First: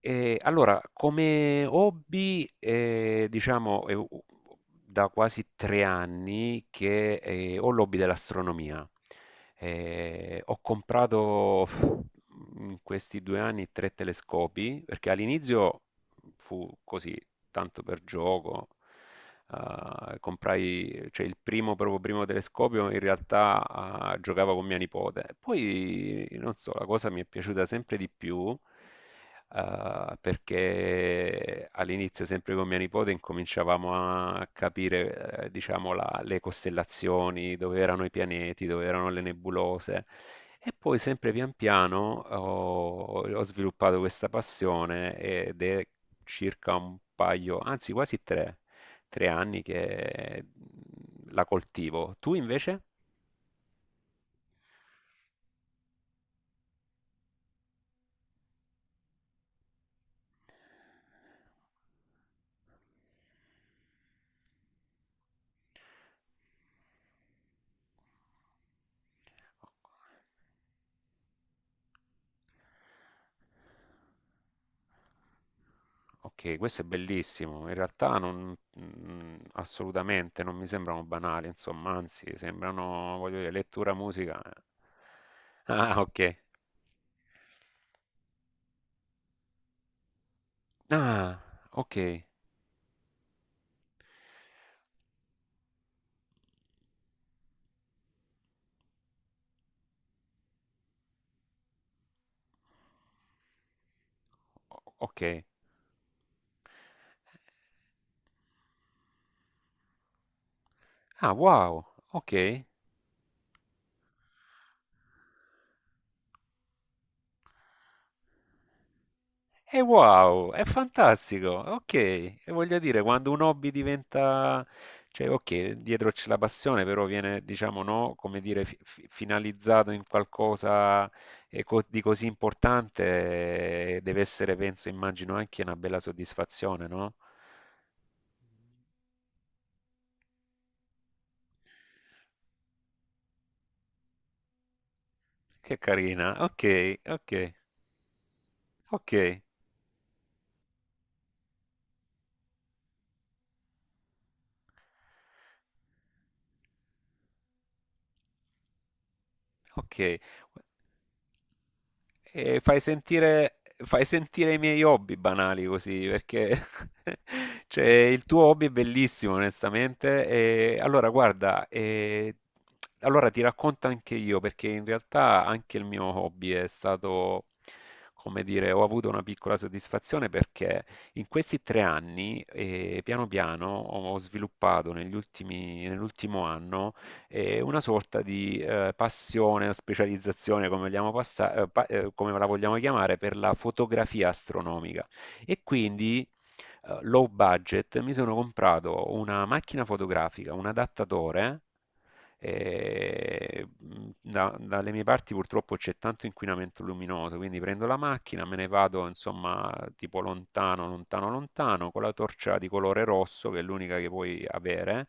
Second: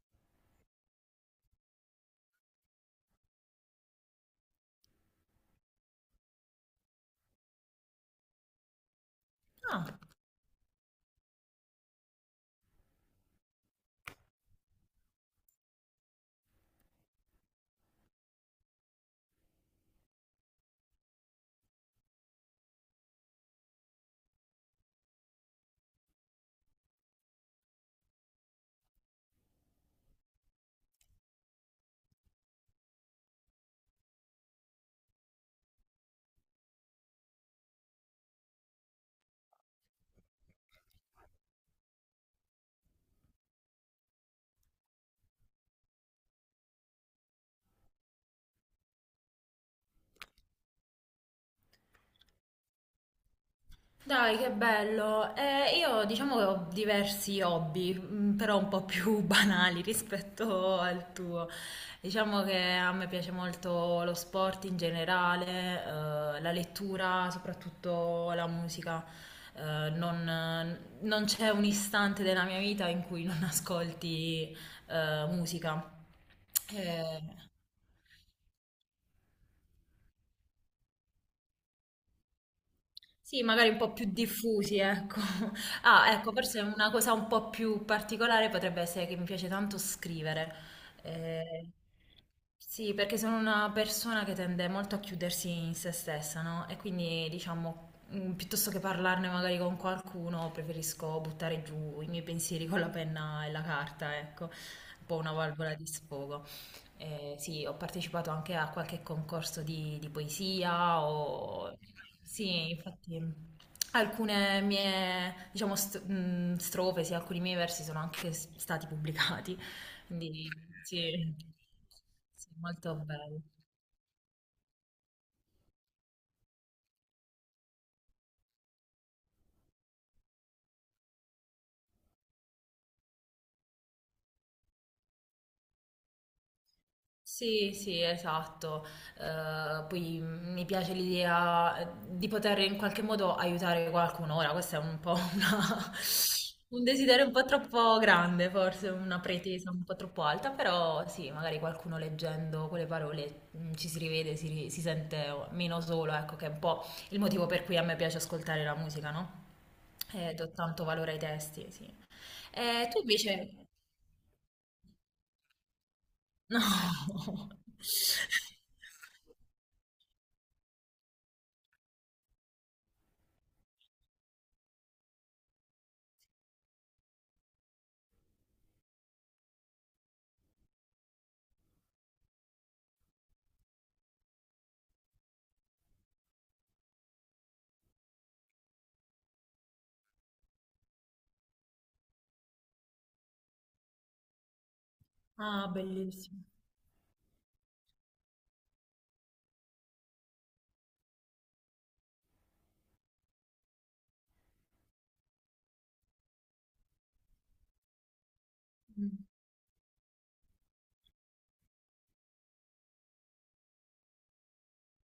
Allora, come hobby, diciamo è u u da quasi 3 anni che, ho l'hobby dell'astronomia. Ah, Ho comprato in questi 2 anni 3 telescopi, perché all'inizio fu così, tanto per gioco, comprai, cioè il primo, proprio primo telescopio, in realtà, giocavo con mia nipote. Poi, non so, la cosa mi è piaciuta sempre di più, perché all'inizio, sempre con mia nipote, incominciavamo a capire, diciamo, le costellazioni, dove erano i pianeti, dove erano le nebulose. E poi, sempre pian piano, ho sviluppato questa passione, ed è circa un paio, anzi quasi tre anni che la coltivo. Tu invece? dai, che bello. Io diciamo che ho diversi hobby, però un po' più banali rispetto al tuo. Diciamo che a me piace molto lo sport in generale, la lettura, soprattutto la musica. Non c'è un istante della mia vita in cui non ascolti, musica. Ok, questo è Eh, bellissimo. In realtà non, assolutamente, non mi sembrano banali, insomma, anzi, sembrano, voglio Sì, dire, magari un po' lettura, più musica. Eh. diffusi, ecco. Ah, Ah, ok. ecco, forse una cosa un po' più particolare potrebbe essere che mi piace tanto scrivere. Ah, Eh, ok. sì, perché sono una persona che tende molto a chiudersi in se stessa, no? E quindi, diciamo, piuttosto che parlarne magari con qualcuno, preferisco buttare giù i miei pensieri con la penna e la carta, ecco, un po' una Ok. valvola di sfogo. Sì, ho partecipato anche a qualche concorso di poesia Ah, o... wow. Ok. Sì, infatti alcune mie, diciamo, strofe, sì, alcuni miei versi sono anche stati pubblicati, E quindi wow, è sì, fantastico. Ok, e sì, voglio molto dire, quando un bello. hobby diventa, cioè, ok, dietro c'è la passione, però viene, diciamo, no, come dire, finalizzato in qualcosa di così importante, deve essere, penso, immagino, anche una bella soddisfazione, no? Sì, sì, esatto. Poi mi piace l'idea di poter in qualche modo aiutare qualcuno. Ora, questo è un po' Che carina. un Ok, desiderio un po' ok, troppo grande, forse una ok. pretesa un po' troppo alta, però sì, magari qualcuno leggendo quelle parole ci si rivede, si sente meno solo, ecco, che è un po' il motivo per cui a me piace ascoltare la musica, no? Ok. Do tanto valore ai testi, sì. E fai Tu sentire, invece... fai sentire i miei hobby banali così, No. perché cioè, il tuo hobby è bellissimo, onestamente. E allora, guarda, allora ti racconto anche io, perché in realtà anche il mio hobby è stato, come dire, ho avuto una piccola soddisfazione, perché in questi 3 anni, piano piano, ho sviluppato nell'ultimo anno e una sorta di passione o specializzazione, come vogliamo come la vogliamo chiamare, per la fotografia astronomica. E Ah, quindi, bellissimo. Low budget, mi sono comprato una macchina fotografica, un adattatore. E dalle mie parti purtroppo c'è tanto inquinamento luminoso, quindi prendo la macchina, me ne vado Mm, insomma tipo lontano, lontano, lontano, con la torcia di colore rosso che è l'unica che puoi avere,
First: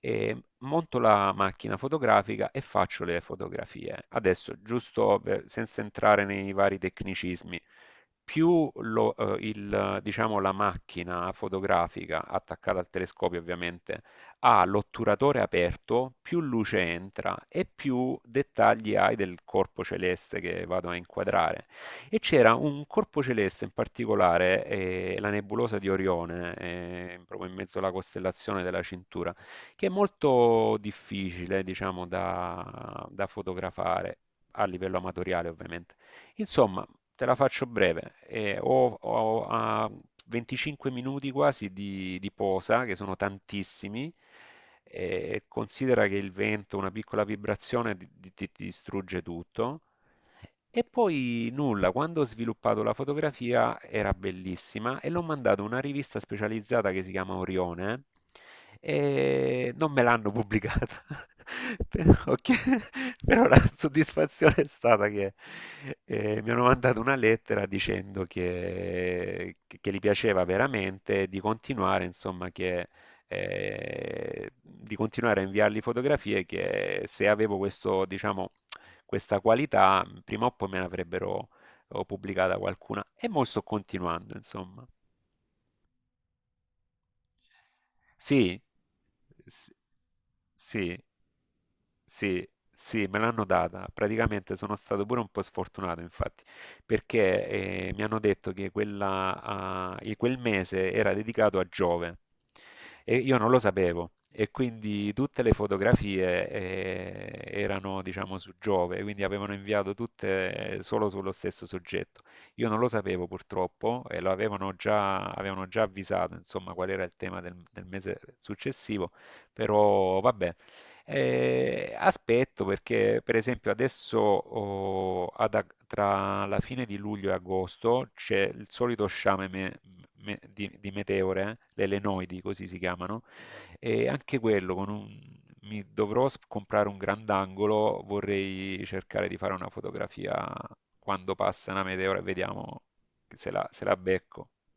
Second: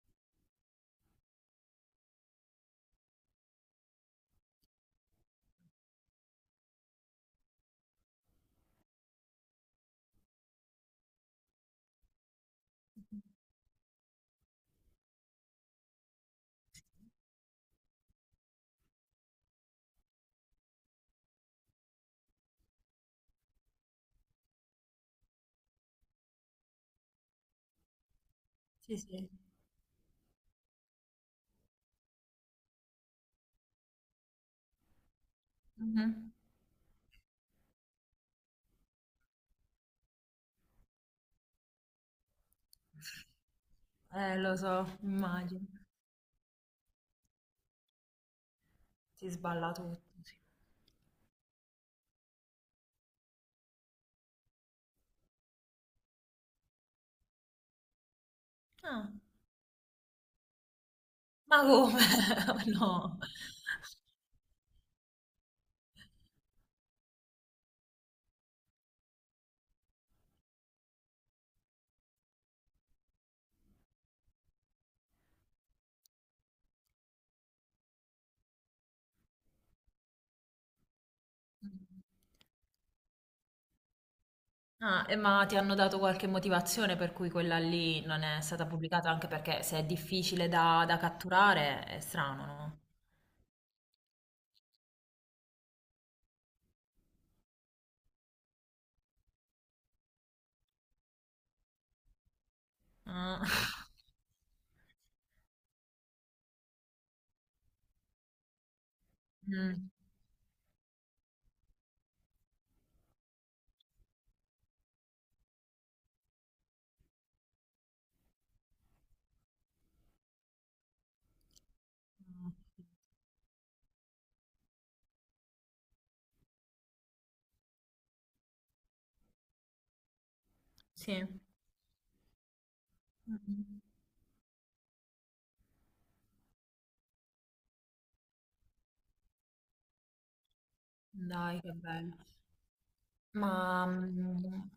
e monto la macchina fotografica e faccio le fotografie. Adesso, giusto senza entrare nei vari tecnicismi, più il, diciamo, la macchina fotografica attaccata al telescopio, ovviamente, ha l'otturatore aperto, più luce entra e più dettagli hai del corpo celeste che vado a inquadrare. E c'era un corpo celeste in particolare, la nebulosa di Orione, proprio in mezzo alla costellazione della sì, sì. Cintura, che è molto difficile, diciamo, da fotografare a livello amatoriale, ovviamente. Mhm. Insomma, te la faccio breve. Ho 25 minuti quasi di posa, che sono tantissimi. Lo so, immagino. Considera che il vento, una piccola vibrazione ti, ti distrugge Si sballa tutto. tutto, sì. E poi nulla, quando ho sviluppato la fotografia era bellissima, e l'ho mandato a una rivista specializzata che si chiama Orione, Ah, e non me l'hanno pubblicata. ma come? Però, che- No. Però la soddisfazione è stata che, mi hanno mandato una lettera dicendo che, gli piaceva veramente, di continuare, insomma, di continuare a inviargli fotografie, che se avevo questo, diciamo, questa qualità, prima o poi me ne avrebbero pubblicata qualcuna, e mo' sto continuando, insomma. Ah, e ma ti hanno dato qualche motivazione per cui quella lì non è Sì, stata pubblicata? Anche perché s- se è difficile da, sì, da catturare è sì, strano, no? sì, me l'hanno data. Praticamente sono stato pure un po' sfortunato, infatti, perché mi hanno detto che quella, ah, e quel mese era dedicato a Giove, e io non lo Ah. sapevo. E quindi tutte le fotografie erano, diciamo, su Giove, quindi avevano Mm. inviato tutte solo sullo stesso soggetto. Io non lo sapevo, purtroppo, e avevano già avvisato, insomma, qual era il tema del mese successivo, però vabbè. Aspetto perché, per esempio, adesso, tra la fine di luglio e agosto c'è il solito sciame di Sì. meteore, le lenoidi, così si chiamano, Mm. e anche quello con mi dovrò comprare un grandangolo, vorrei cercare di fare una fotografia quando Dai, che passa una bello. meteora e vediamo se la se Ma la becco.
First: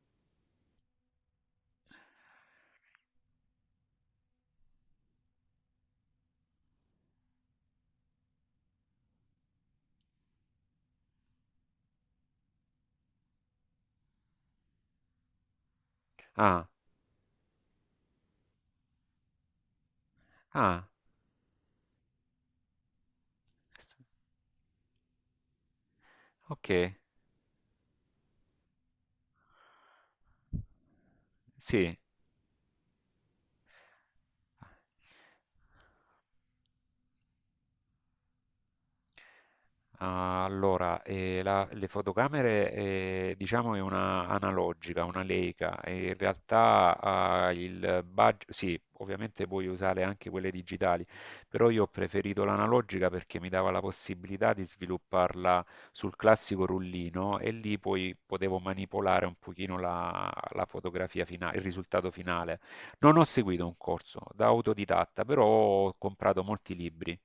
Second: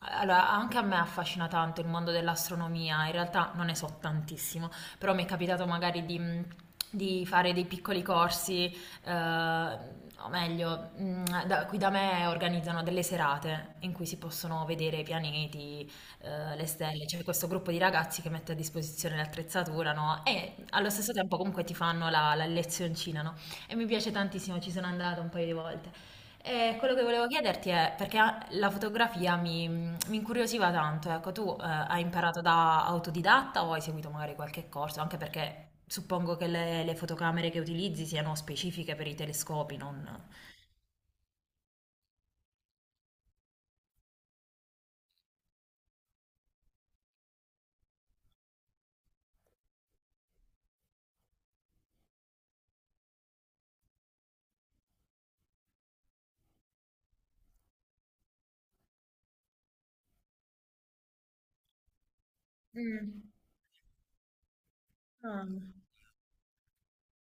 allora, anche a me affascina tanto il mondo dell'astronomia, in realtà non ne so tantissimo, però mi è capitato magari di fare dei piccoli corsi, eh, o meglio, qui da me organizzano delle serate in cui si possono vedere i pianeti, le Ah, stelle, c'è questo gruppo di ragazzi che mette a disposizione l'attrezzatura, no? E ah, allo stesso tempo comunque ti fanno la lezioncina, no? E mi s- piace tantissimo, ci sono andata un paio di volte. ok, E quello che volevo chiederti è, perché la fotografia mi incuriosiva tanto, ecco, tu sì. hai imparato da autodidatta o hai seguito magari qualche corso? Anche perché suppongo che le fotocamere che utilizzi siano specifiche per i telescopi, non... Ah. Allora, le fotocamere, diciamo, è una analogica, una Leica, e in realtà, il budget, sì, ovviamente puoi usare anche quelle digitali, però io ho preferito l'analogica perché mi dava la possibilità di svilupparla sul classico rullino, e lì poi potevo manipolare un pochino la fotografia finale, il risultato finale. Non ho Mm. seguito un corso, da autodidatta, però Ah. ho comprato molti libri,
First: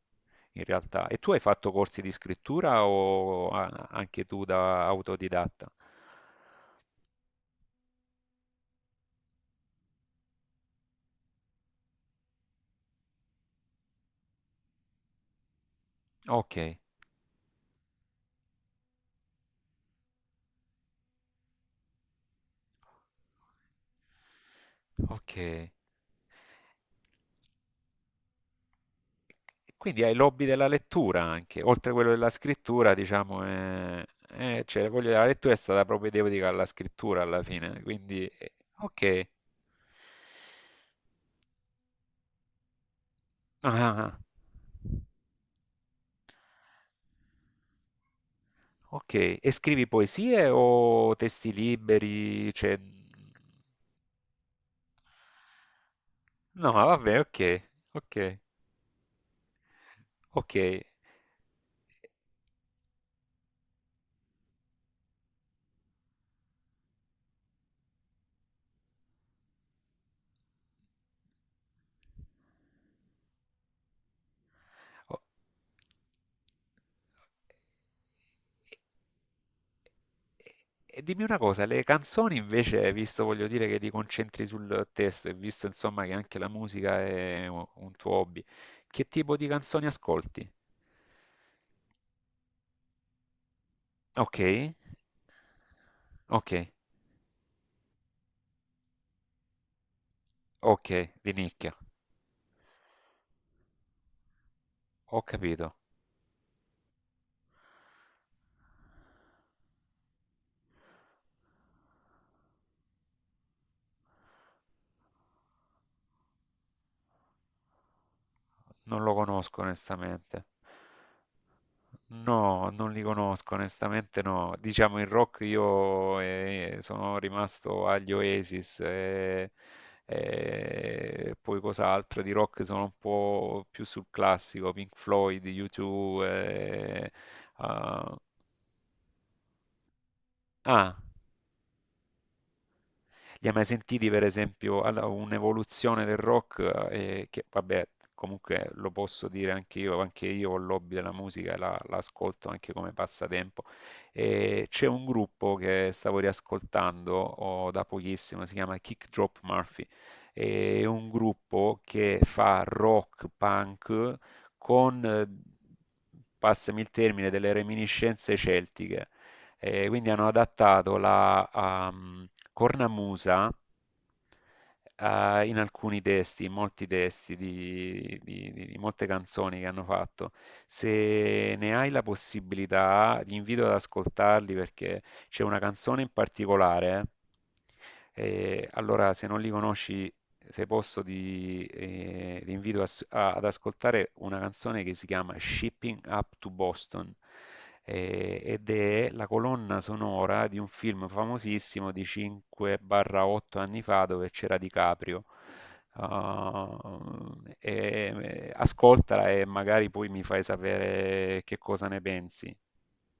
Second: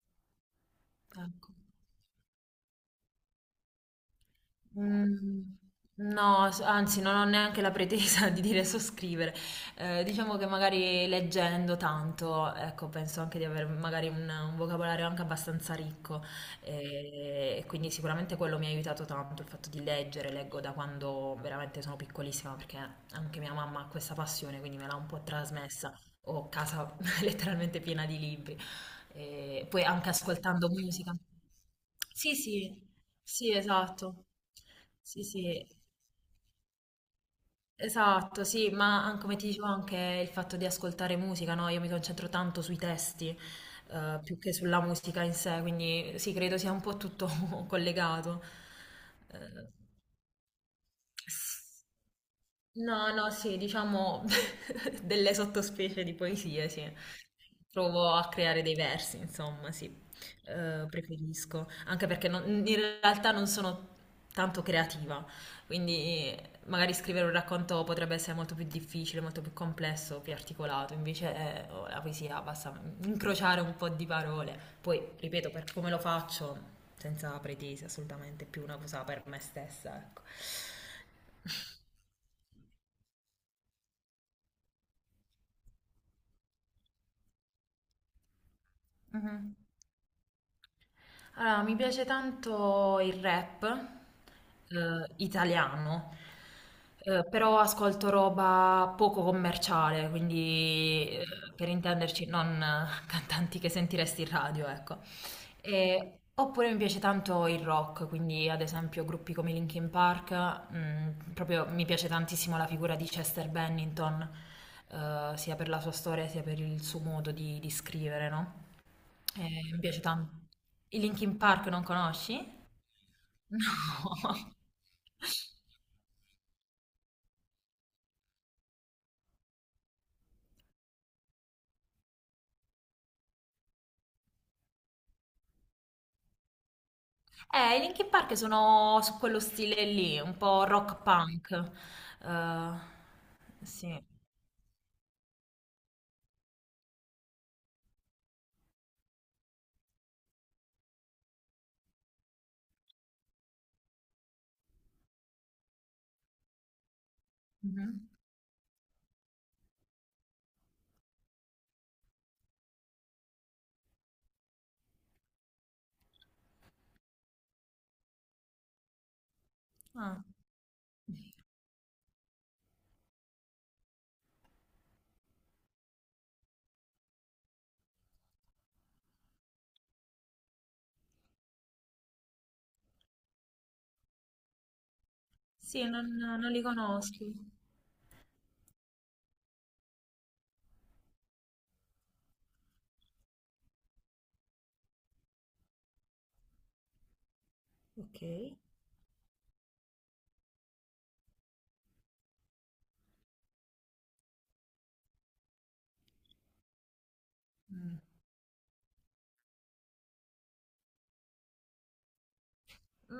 in realtà. E tu hai Ecco. fatto corsi di scrittura, o anche tu da Mm, autodidatta? no, anzi, non ho neanche la pretesa di dire so scrivere. Diciamo che magari leggendo tanto, ecco, penso anche di avere magari un vocabolario anche abbastanza ricco. Ok, E quindi sicuramente quello mi ha aiutato tanto, il fatto di leggere, leggo da quando veramente sono piccolissima, perché anche mia mamma ha questa passione, quindi me l'ha un po' ok. trasmessa. Ho casa letteralmente piena di libri. E poi Quindi anche hai l'hobby della ascoltando musica. lettura anche, oltre a quello della Sì, sì. scrittura, diciamo, Sì, esatto. Cioè, voglio dire, Sì, la lettura è sì, stata propedeutica alla scrittura alla fine, quindi esatto, sì, ma ok. come ti dicevo anche il fatto di ascoltare musica, no? Io mi concentro tanto sui testi, Ah, ah, ah, più che sulla musica in sé, quindi sì, credo sia un po' tutto collegato. ok, e Eh, scrivi poesie o testi liberi? Cioè. no, no, sì, diciamo delle sottospecie di poesie, No, sì. vabbè, ok, Provo a ok, creare dei versi, insomma, sì. ok. Preferisco, anche perché in realtà non sono tanto creativa, quindi magari scrivere un racconto potrebbe essere molto più difficile, molto più complesso, più articolato, invece oh, la poesia basta incrociare un po' di parole. Poi, O- ripeto, per come lo faccio, senza pretese assolutamente, è più una cosa per me stessa, ecco. E dimmi una cosa, le canzoni invece, visto, voglio dire, che ti concentri sul testo, e visto, insomma, che anche la musica è un tuo hobby, che tipo di Mhm. canzoni ascolti? Allora, mi piace tanto il rap Ok, italiano, ok, però ascolto roba poco commerciale, quindi ok, di per nicchia, intenderci non cantanti che sentiresti in radio, ecco. ho capito, Oppure mi piace tanto il rock, quindi ad esempio gruppi come Linkin Park, proprio mi piace tantissimo la figura di Chester Bennington, sia per la sua storia sia per il suo modo di scrivere, no? non lo E conosco, mi piace onestamente. tanto. I Linkin Park non conosci? No, non li conosco, onestamente, no. No. Diciamo in rock io, sono rimasto agli Oasis, e poi cos'altro di rock, sono un po' più sul classico, Pink Floyd, U2. I Linkin ah, Park sono su quello stile lì, un po' ah, rock punk. Eh, Li hai mai sì. sentiti, per esempio, un'evoluzione del rock, che vabbè, comunque lo posso dire anche io ho il l'hobby della musica, e la ascolto anche come passatempo. E c'è un gruppo che stavo riascoltando da Mhm. pochissimo, si chiama Kick Drop Murphy, è un gruppo che fa rock punk con, passami il termine, delle reminiscenze celtiche. E quindi Ah. hanno adattato la cornamusa in alcuni testi, in molti testi di molte canzoni che hanno fatto. Se ne hai la possibilità, ti invito ad ascoltarli, perché c'è una Sì, canzone in non li particolare. conosco. Allora, se non li conosci, se posso, vi invito a ad ascoltare una canzone che si chiama Shipping Up to Boston, Ok. Ed è la colonna sonora di un film famosissimo di 5-8 anni fa dove c'era DiCaprio. Ah, Mm. Ascoltala, e magari poi mi fai sapere che cosa ne pensi.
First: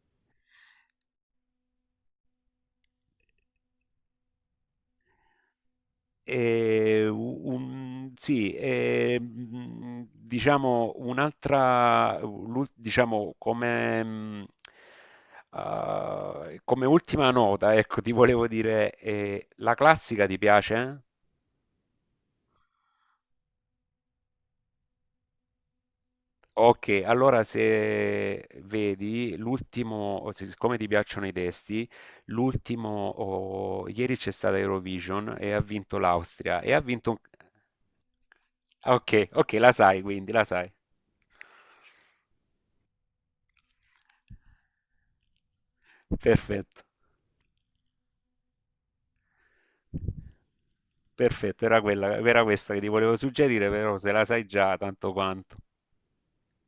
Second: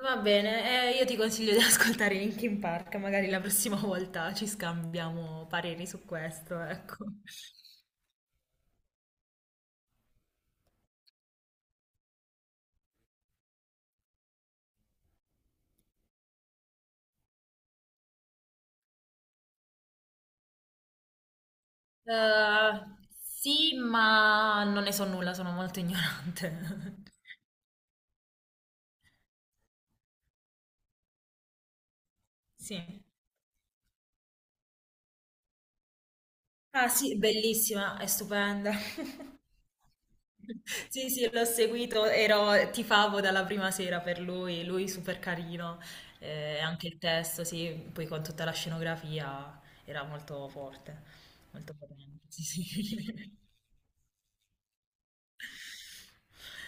Va bene, io ti consiglio di ascoltare Linkin Park, magari la prossima volta ci scambiamo pareri su questo, ecco. E sì, diciamo un'altra, diciamo come, come ultima nota, ecco, ti volevo dire, la classica ti piace? Eh, sì, ma non ne so nulla, sono molto Ok, ignorante. allora se vedi l'ultimo, o se- siccome ti piacciono i testi, l'ultimo, Sì. Ieri c'è stata Eurovision e ha vinto l'Austria, e ha Ah vinto un. sì, bellissima, è stupenda. Ok, ok, la sai quindi, la sai. Sì, sì, l'ho seguito, ero, tifavo dalla prima sera per lui, lui super carino, Perfetto. anche il testo, sì, poi con tutta la scenografia era molto forte, Perfetto, molto potente. era Sì, questa che ti volevo sì. suggerire, però se la sai già tanto quanto.